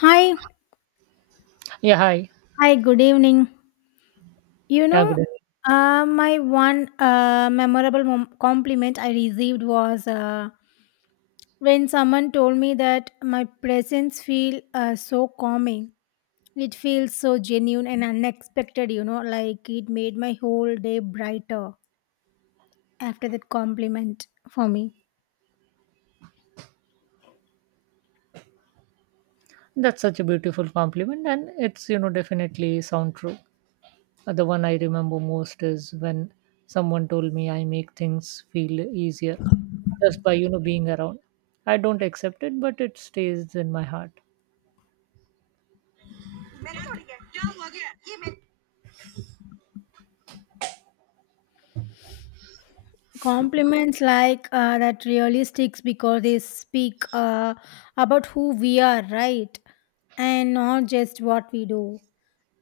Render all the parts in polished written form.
Hi, Yeah, hi. hi, good evening. You Yeah, know, good evening. My one compliment I received was when someone told me that my presence feel so calming. It feels so genuine and unexpected, you know, like it made my whole day brighter after that compliment for me. That's such a beautiful compliment, and it's you know definitely sound true. The one I remember most is when someone told me I make things feel easier just by being around. I don't accept it, but it stays in my heart. Compliments like that really sticks because they speak about who we are, right? And not just what we do.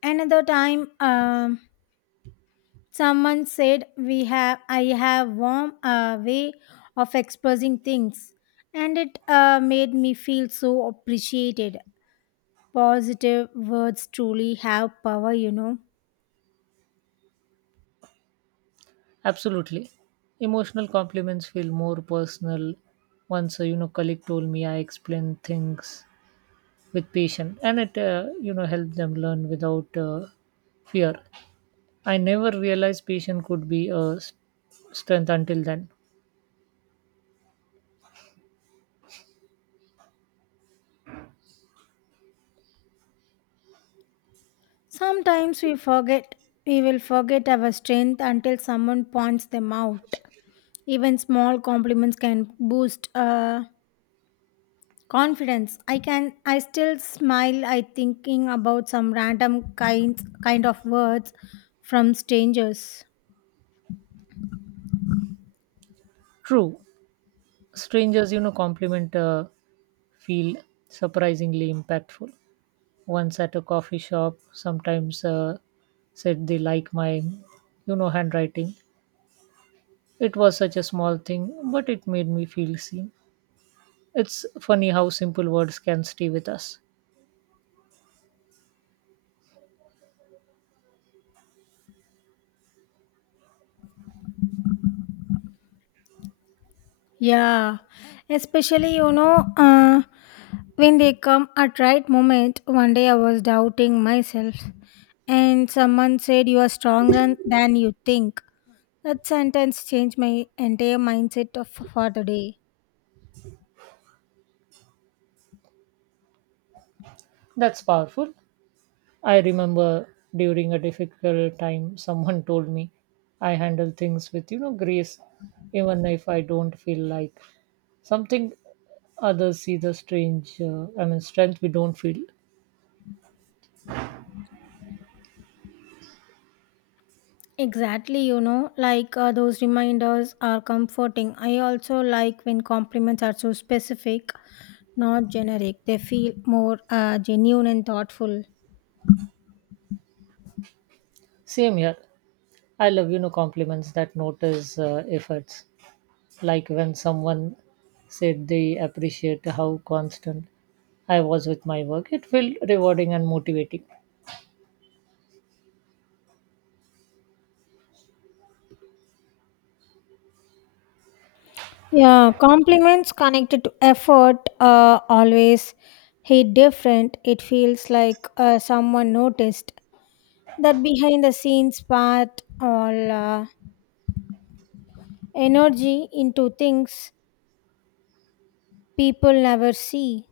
Another time, someone said, "We have, I have warm way of expressing things," and it made me feel so appreciated. Positive words truly have power, you know. Absolutely, emotional compliments feel more personal. Once a colleague told me I explain things with patience, and it helped them learn without fear. I never realized patience could be a strength until then. Sometimes we forget, we will forget our strength until someone points them out. Even small compliments can boost. Confidence. I still smile I thinking about some random kind of words from strangers. True, strangers, you know, compliment feel surprisingly impactful. Once at a coffee shop, sometimes said they like my, you know, handwriting. It was such a small thing, but it made me feel seen. It's funny how simple words can stay with us. Yeah. Especially when they come at right moment, one day I was doubting myself and someone said you are stronger than you think. That sentence changed my entire mindset of, for the day. That's powerful. I remember during a difficult time, someone told me I handle things with, you know, grace, even if I don't feel like something others see the strength we don't feel. Exactly, you know, like those reminders are comforting. I also like when compliments are so specific, not generic. They feel more genuine and thoughtful. Same here. I love, you know, compliments that notice efforts. Like when someone said they appreciate how constant I was with my work, it felt rewarding and motivating. Yeah, compliments connected to effort always hit different. It feels like someone noticed that behind the scenes part all energy into things people never see.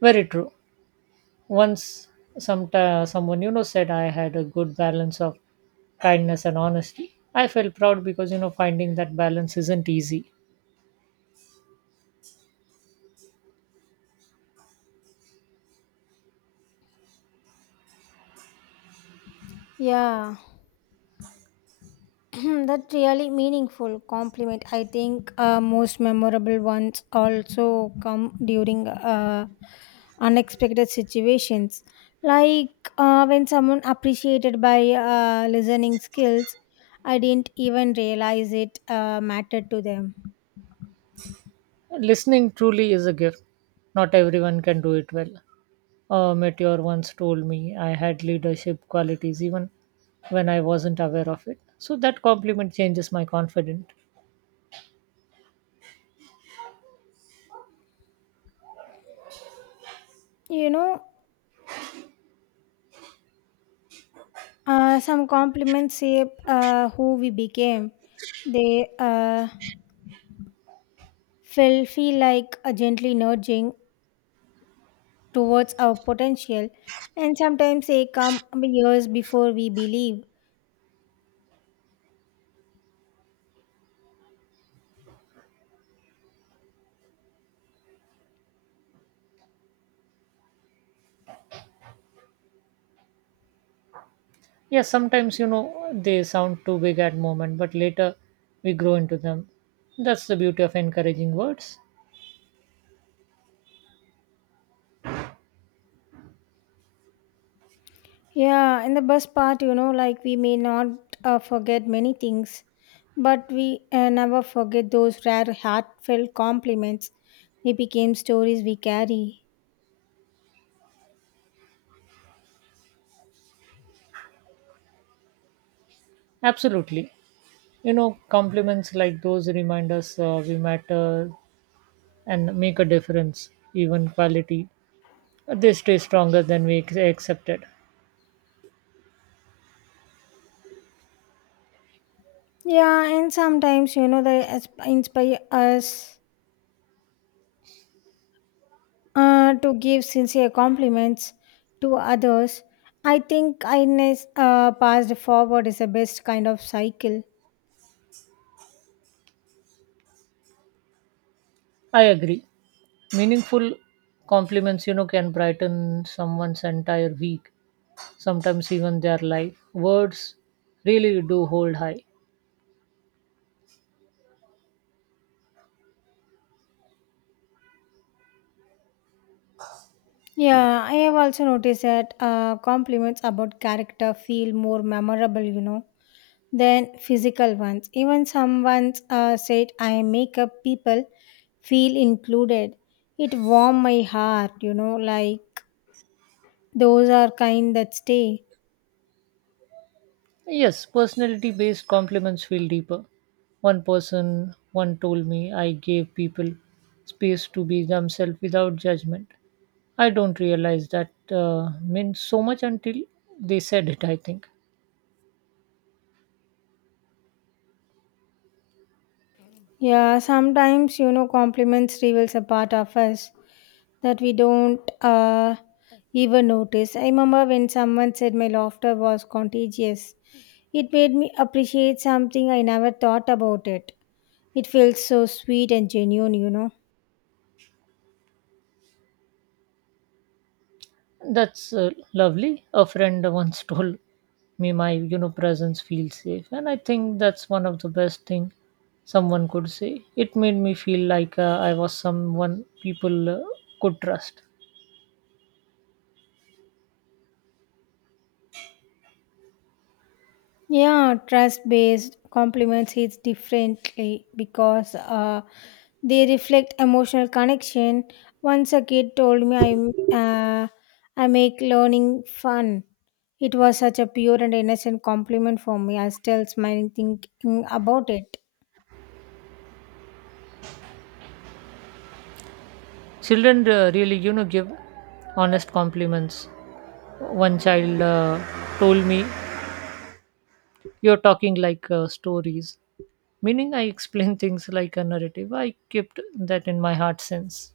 Very true. Once some someone you know said I had a good balance of kindness and honesty. I felt proud because you know finding that balance isn't easy. Yeah. That really meaningful compliment, I think most memorable ones also come during uh, unexpected situations like when someone appreciated by listening skills. I didn't even realize it mattered to them. Listening truly is a gift. Not everyone can do it well. A meteor once told me I had leadership qualities even when I wasn't aware of it. So that compliment changes my confidence. you know some compliments shape who we became. They uh, feel like a gently nudging towards our potential, and sometimes they come years before we believe. Yeah, sometimes you know they sound too big at moment, but later we grow into them. That's the beauty of encouraging words. Yeah, in the best part, you know, like we may not forget many things, but we never forget those rare, heartfelt compliments. They became stories we carry. Absolutely. You know, compliments like those remind us we matter and make a difference, even quality. They stay stronger than we accepted. Yeah, and sometimes, you know, they inspire us to give sincere compliments to others. I think kindness passed forward is the best kind of cycle. I agree. Meaningful compliments, you know, can brighten someone's entire week, sometimes even their life. Words really do hold high. Yeah, I have also noticed that compliments about character feel more memorable, you know, than physical ones. Even some ones said, I make up people feel included. It warm my heart, you know, like those are kind that stay. Yes, personality based compliments feel deeper. One told me I gave people space to be themselves without judgment. I don't realize that means so much until they said it. I think Yeah, sometimes you know compliments reveals a part of us that we don't even notice. I remember when someone said my laughter was contagious. It made me appreciate something I never thought about it. It feels so sweet and genuine, you know. that's lovely. A friend once told me my presence feels safe, and I think that's one of the best thing someone could say. It made me feel like I was someone people could trust. Yeah, trust based compliments hits differently because they reflect emotional connection. Once a kid told me I make learning fun. It was such a pure and innocent compliment for me. I still smiling thinking about it. Children really you know give honest compliments. One child told me, "You're talking like stories," meaning I explain things like a narrative. I kept that in my heart since.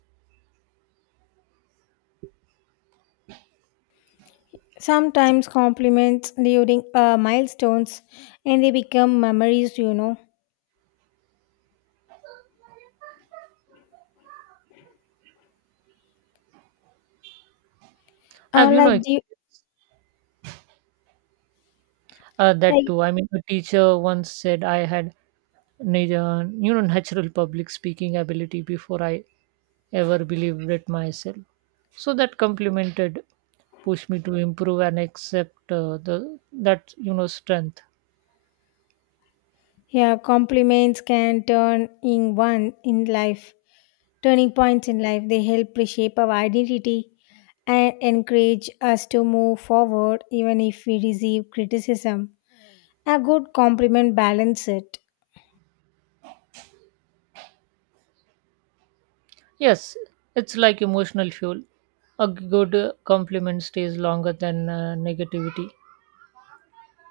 Sometimes compliments during milestones and they become memories, you know. Uh, I've, you like, know, do you, uh, that like, too. I mean, a teacher once said I had, natural public speaking ability before I ever believed it myself. So that complimented pushed me to improve and accept the that you know strength. yeah, compliments can turn in one in life, turning points in life. They help reshape our identity and encourage us to move forward even if we receive criticism. A good compliment balances it. Yes, it's like emotional fuel. A good compliment stays longer than negativity,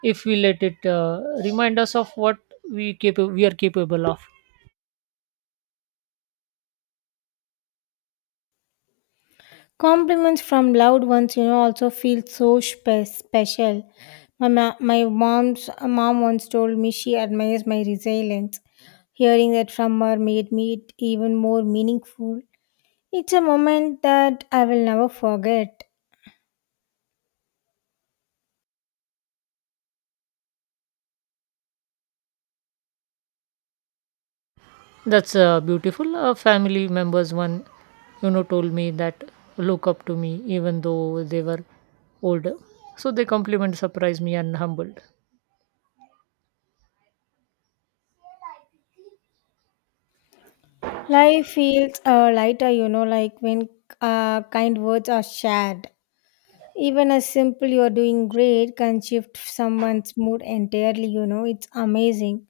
if we let it remind us of what we are capable of. Compliments from loved ones, you know, also feel so special. My mom's mom once told me she admires my resilience. Hearing that from her made me it even more meaningful. It's a moment that I will never forget. That's beautiful. Family members one you know told me that look up to me even though they were older, so they compliment surprised me and humbled. Life feels lighter, you know, like when kind words are shared. Even a simple "you're doing great" can shift someone's mood entirely, you know. It's amazing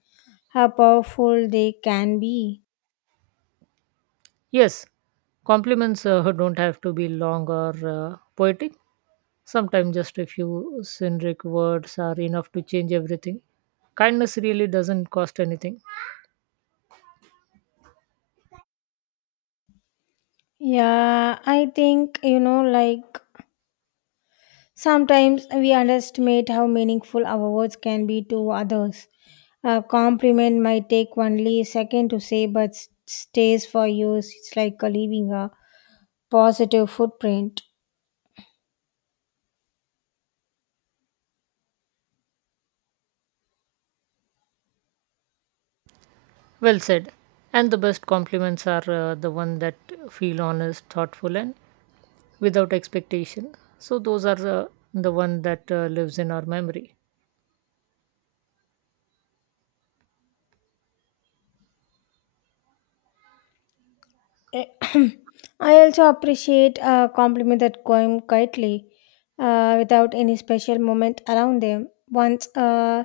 how powerful they can be. Yes, compliments don't have to be long or poetic. Sometimes just a few synric words are enough to change everything. Kindness really doesn't cost anything. Yeah, I think, you know, like sometimes we underestimate how meaningful our words can be to others. A compliment might take only a second to say, but stays for years. It's like leaving a positive footprint. Well said. And the best compliments are the one that feel honest, thoughtful, and without expectation. So those are the one that lives in our memory. Eh, I also appreciate a compliment that came quietly without any special moment around them. Once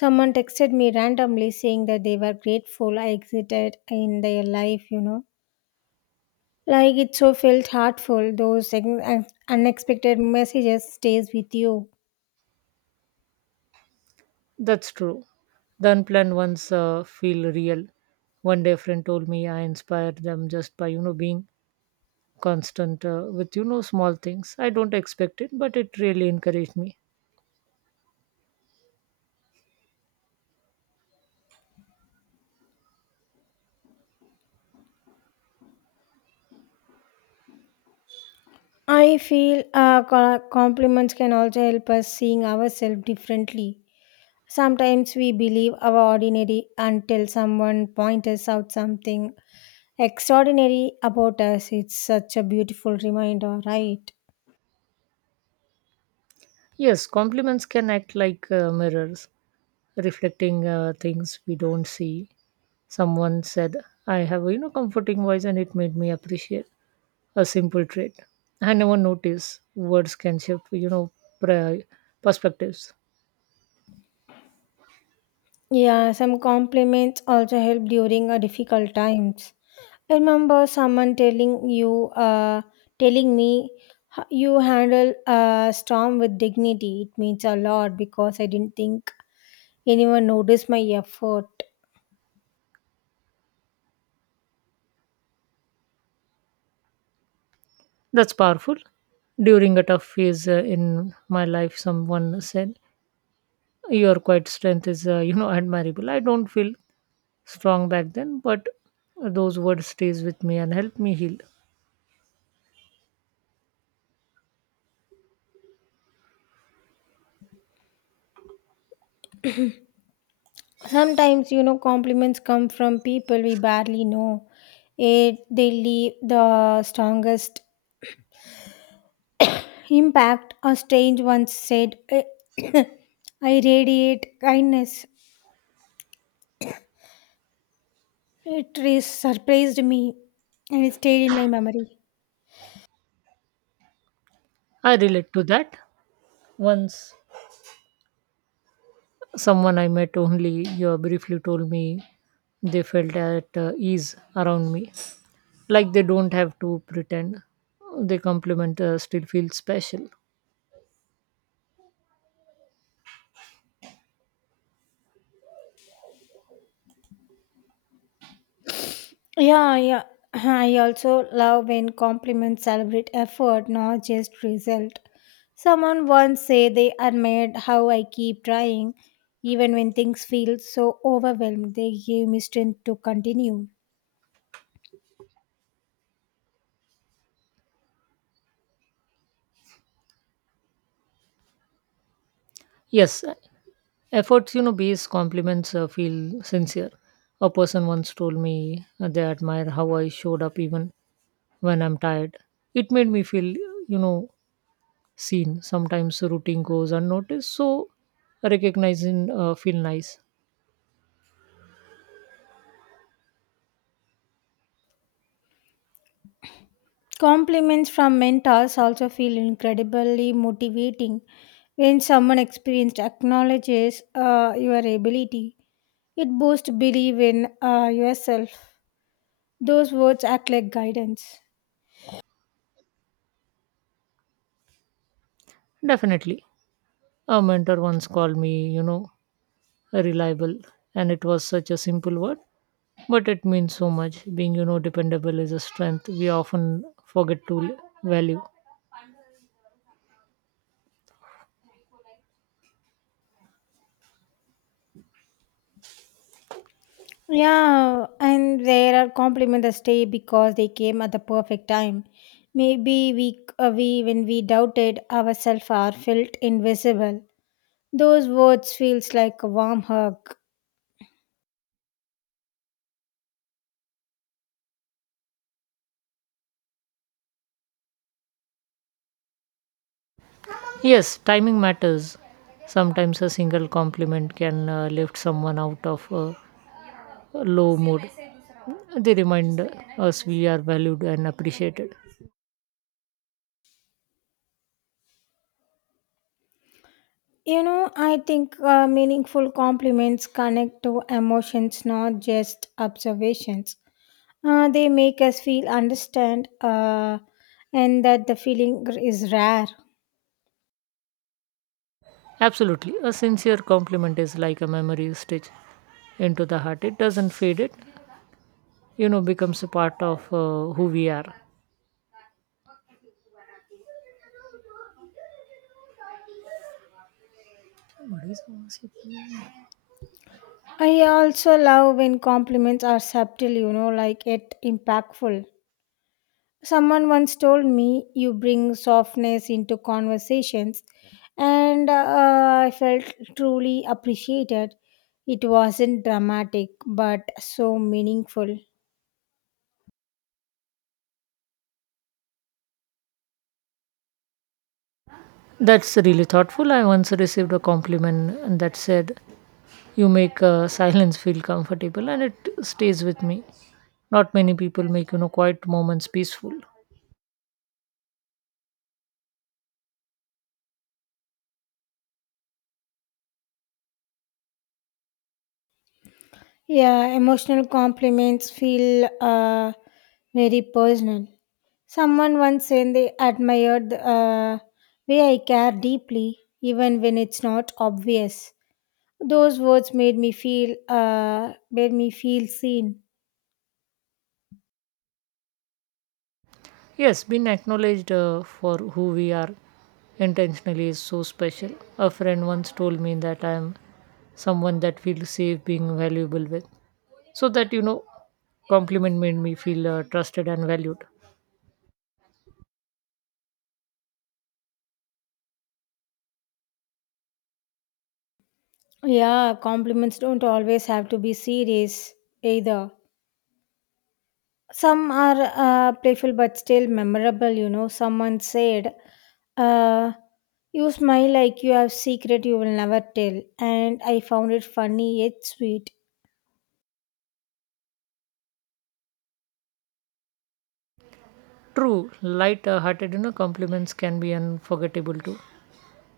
someone texted me randomly saying that they were grateful I existed in their life, you know. Like it so felt heartful. Those unexpected messages stays with you. That's true. The unplanned ones feel real. One day, a friend told me I inspired them just by you know being constant with you know small things. I don't expect it, but it really encouraged me. I feel compliments can also help us seeing ourselves differently. Sometimes we believe our ordinary until someone points us out something extraordinary about us. It's such a beautiful reminder, right? Yes, compliments can act like mirrors, reflecting things we don't see. Someone said, "I have a you know comforting voice," and it made me appreciate a simple trait. I never noticed words can shift you know pre- perspectives. Yeah, some compliments also help during a difficult times. I remember someone telling you, telling me, you handle a storm with dignity. It means a lot because I didn't think anyone noticed my effort. That's powerful. During a tough phase in my life, someone said, "Your quiet strength is you know admirable." I don't feel strong back then, but those words stays with me and help me heal. Sometimes you know compliments come from people we barely know, it they leave the strongest impact. A strange once said, I radiate kindness. It is surprised me and it stayed in my memory. I relate to that. Once someone I met only briefly told me they felt at ease around me, like they don't have to pretend. They compliment still feel special. Yeah, yeah. I also love when compliments celebrate effort, not just result. Someone once said they admired how I keep trying, even when things feel so overwhelmed. They gave me strength to continue. Yes, efforts you know based compliments feel sincere. A person once told me they admire how I showed up even when I'm tired. It made me feel you know seen. Sometimes routine goes unnoticed, so recognizing feel nice. Compliments from mentors also feel incredibly motivating. When someone experienced acknowledges your ability, it boosts belief in yourself. Those words act like guidance. Definitely. A mentor once called me, you know, reliable, and it was such a simple word, but it means so much. Being, you know, dependable is a strength we often forget to value. Yeah, and there are compliments that stay because they came at the perfect time. Maybe we when we doubted ourselves or felt invisible. Those words feels like a warm hug. Yes, timing matters. Sometimes a single compliment can lift someone out of a low mood. They remind us we are valued and appreciated. You know, I think meaningful compliments connect to emotions, not just observations. They make us feel understand, and that the feeling is rare. Absolutely. A sincere compliment is like a memory stitch into the heart. It doesn't fade it, you know becomes a part of who we are. What is gossiping? I also love when compliments are subtle, you know, like yet impactful. Someone once told me you bring softness into conversations, and I felt truly appreciated. It wasn't dramatic, but so meaningful. That's really thoughtful. I once received a compliment and that said you make silence feel comfortable, and it stays with me. Not many people make you know quiet moments peaceful. Yeah, emotional compliments feel very personal. Someone once said they admired the way I care deeply, even when it's not obvious. Those words made me feel seen. Yes, being acknowledged for who we are intentionally is so special. A friend once told me that I am someone that feels safe being valuable with, so that you know compliment made me feel trusted and valued. Yeah, compliments don't always have to be serious either. Some are playful but still memorable, you know. Someone said, uh, you smile like you have secret you will never tell. And I found it funny yet sweet. True, light hearted, you know, compliments can be unforgettable too.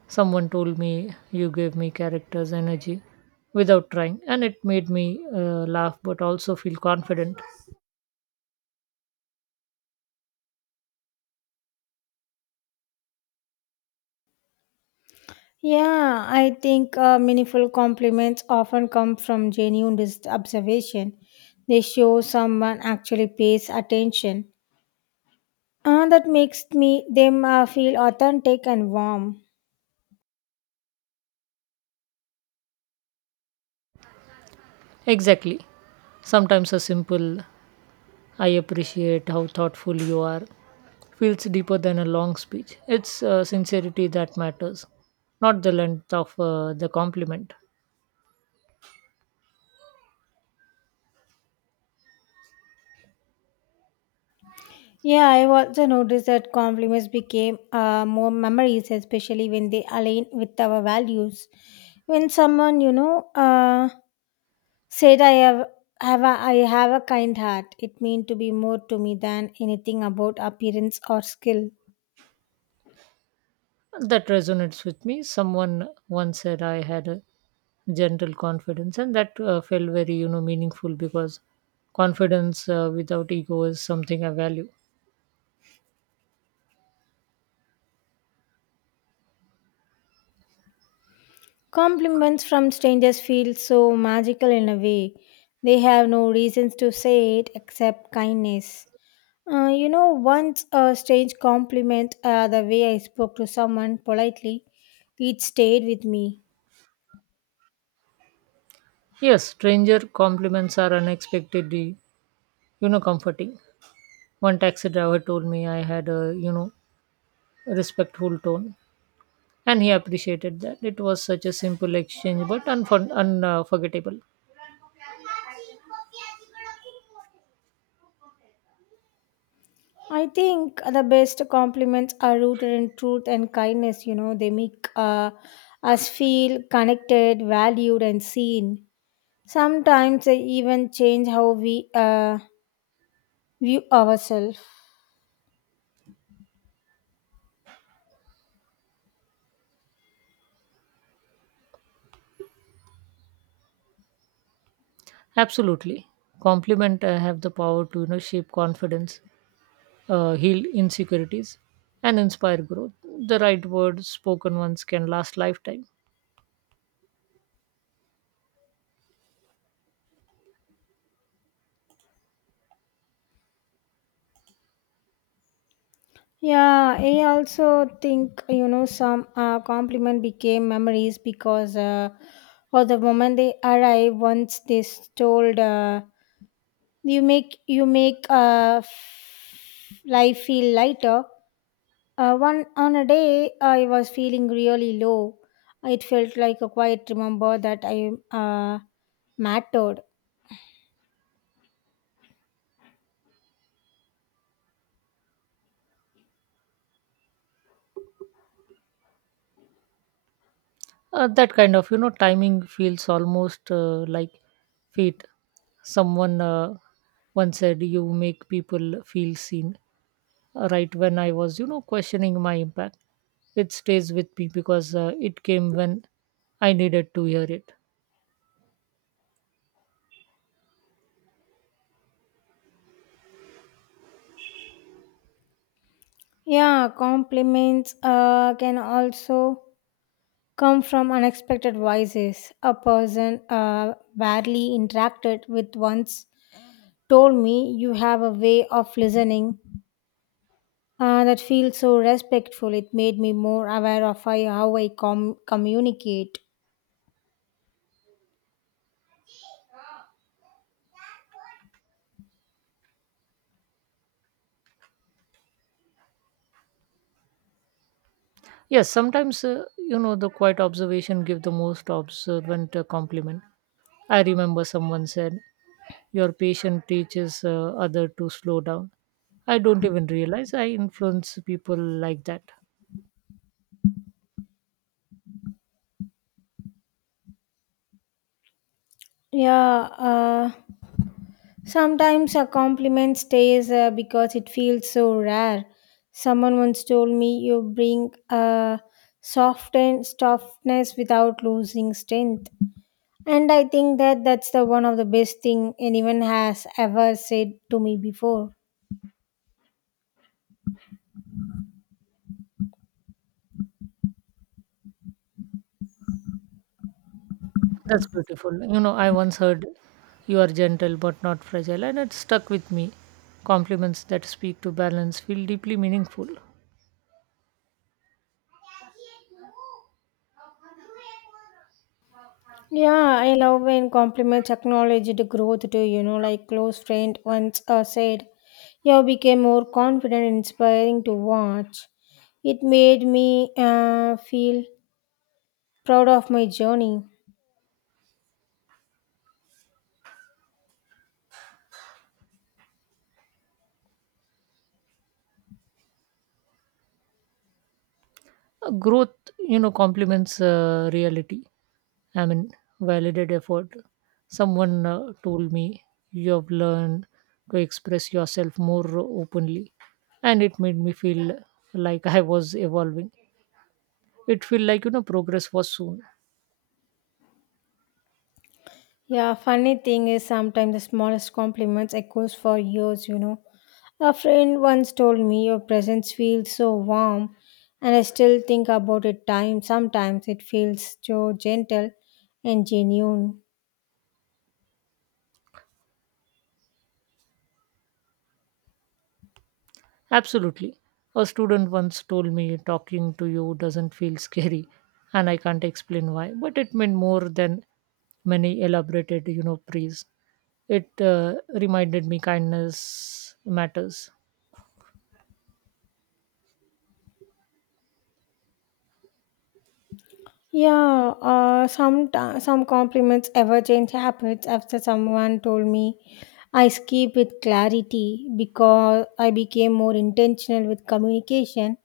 Someone told me you gave me characters energy without trying, and it made me laugh but also feel confident. Yeah, I think meaningful compliments often come from genuine observation. They show someone actually pays attention. That makes me them feel authentic and warm. Exactly. Sometimes a simple, "I appreciate how thoughtful you are," feels deeper than a long speech. It's sincerity that matters, not the length of the compliment. Yeah, I've also noticed that compliments became more memories, especially when they align with our values. When someone, said I have a kind heart, it meant to be more to me than anything about appearance or skill. That resonates with me. Someone once said I had a gentle confidence, and that felt very, you know, meaningful because confidence without ego is something I value. Compliments from strangers feel so magical in a way. They have no reasons to say it except kindness. You know, once a strange compliment, the way I spoke to someone politely, it stayed with me. Yes, stranger compliments are unexpectedly, you know, comforting. One taxi driver told me I had a, you know, respectful tone, and he appreciated that. It was such a simple exchange, but unforgettable. Forgettable. I think the best compliments are rooted in truth and kindness. You know, they make us feel connected, valued, and seen. Sometimes they even change how we view ourselves. Absolutely, compliment have the power to, you know, shape confidence, heal insecurities, and inspire growth. The right words spoken once can last lifetime. Yeah, I also think you know some compliment became memories because or the moment they arrive, once they told you make life feel lighter. One on a day I was feeling really low. It felt like a quiet remember that I mattered. That kind of you know timing feels almost like fate. Someone once said, "You make people feel seen," right when I was you know questioning my impact. It stays with me because it came when I needed to hear it. Yeah, compliments can also come from unexpected voices. A person barely interacted with once told me, you have a way of listening that feels so respectful. It made me more aware of I, how I communicate. Yes, sometimes you know the quiet observation give the most observant compliment. I remember someone said your patient teaches other to slow down. I don't even realize I influence people like that. Yeah, sometimes a compliment stays because it feels so rare. Someone once told me, you bring a soft and softness without losing strength. And I think that's the one of the best thing anyone has ever said to me before. That's beautiful. You know, I once heard you are gentle but not fragile, and it stuck with me. Compliments that speak to balance feel deeply meaningful. Yeah, I love when compliments acknowledge the growth too, you know, like close friend once said, you became more confident and inspiring to watch. It made me feel proud of my journey. Growth, you know, complements reality. I mean, validated effort. Someone told me you have learned to express yourself more openly, and it made me feel like I was evolving. It felt like you know progress was soon. Yeah, funny thing is sometimes the smallest compliments echoes for years, you know. A friend once told me your presence feels so warm and I still think about it time sometimes it feels so gentle and genuine. Absolutely. A student once told me talking to you doesn't feel scary, and I can't explain why, but it meant more than many elaborated, you know, praise. It reminded me kindness matters. Yeah, some compliments ever change habits after someone told me I skip with clarity because I became more intentional with communication.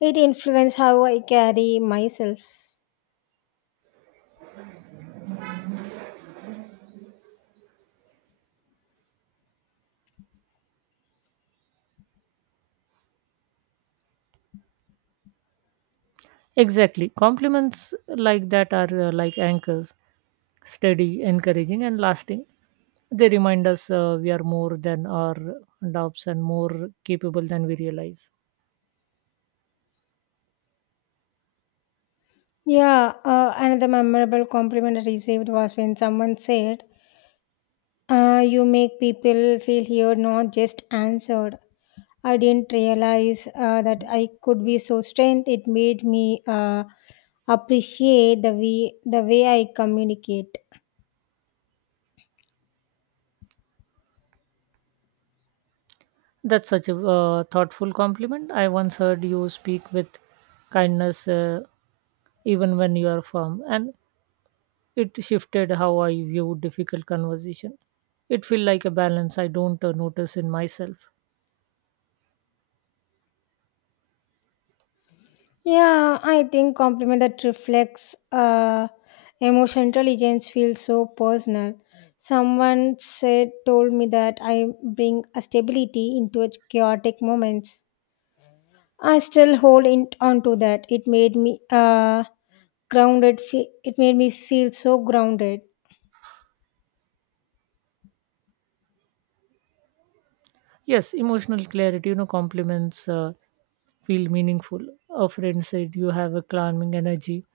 It influenced how I carry myself. Exactly. Compliments like that are like anchors, steady, encouraging, and lasting. They remind us we are more than our doubts and more capable than we realize. Yeah, another memorable compliment I received was when someone said you make people feel heard, not just answered. I didn't realize that I could be so strength. It made me appreciate the way I communicate. That's such a thoughtful compliment. I once heard you speak with kindness, even when you are firm, and it shifted how I view difficult conversation. It feel like a balance I don't notice in myself. Yeah, I think compliment that reflects emotional intelligence feels so personal. Someone said told me that I bring a stability into a chaotic moments. I still hold in, on to that. It made me. It made me feel so grounded. Yes, emotional clarity, you know, compliments feel meaningful. A friend said you have a calming energy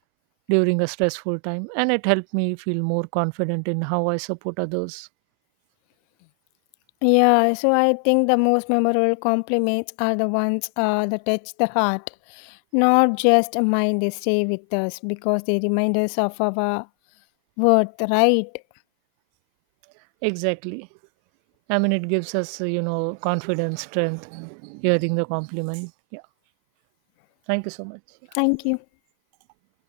during a stressful time, and it helped me feel more confident in how I support others. Yeah, so I think the most memorable compliments are the ones that touch the heart, not just mind. They stay with us because they remind us of our worth, right? Exactly. I mean, it gives us, you know, confidence, strength, hearing the compliment. Yeah. Thank you so much. Thank you.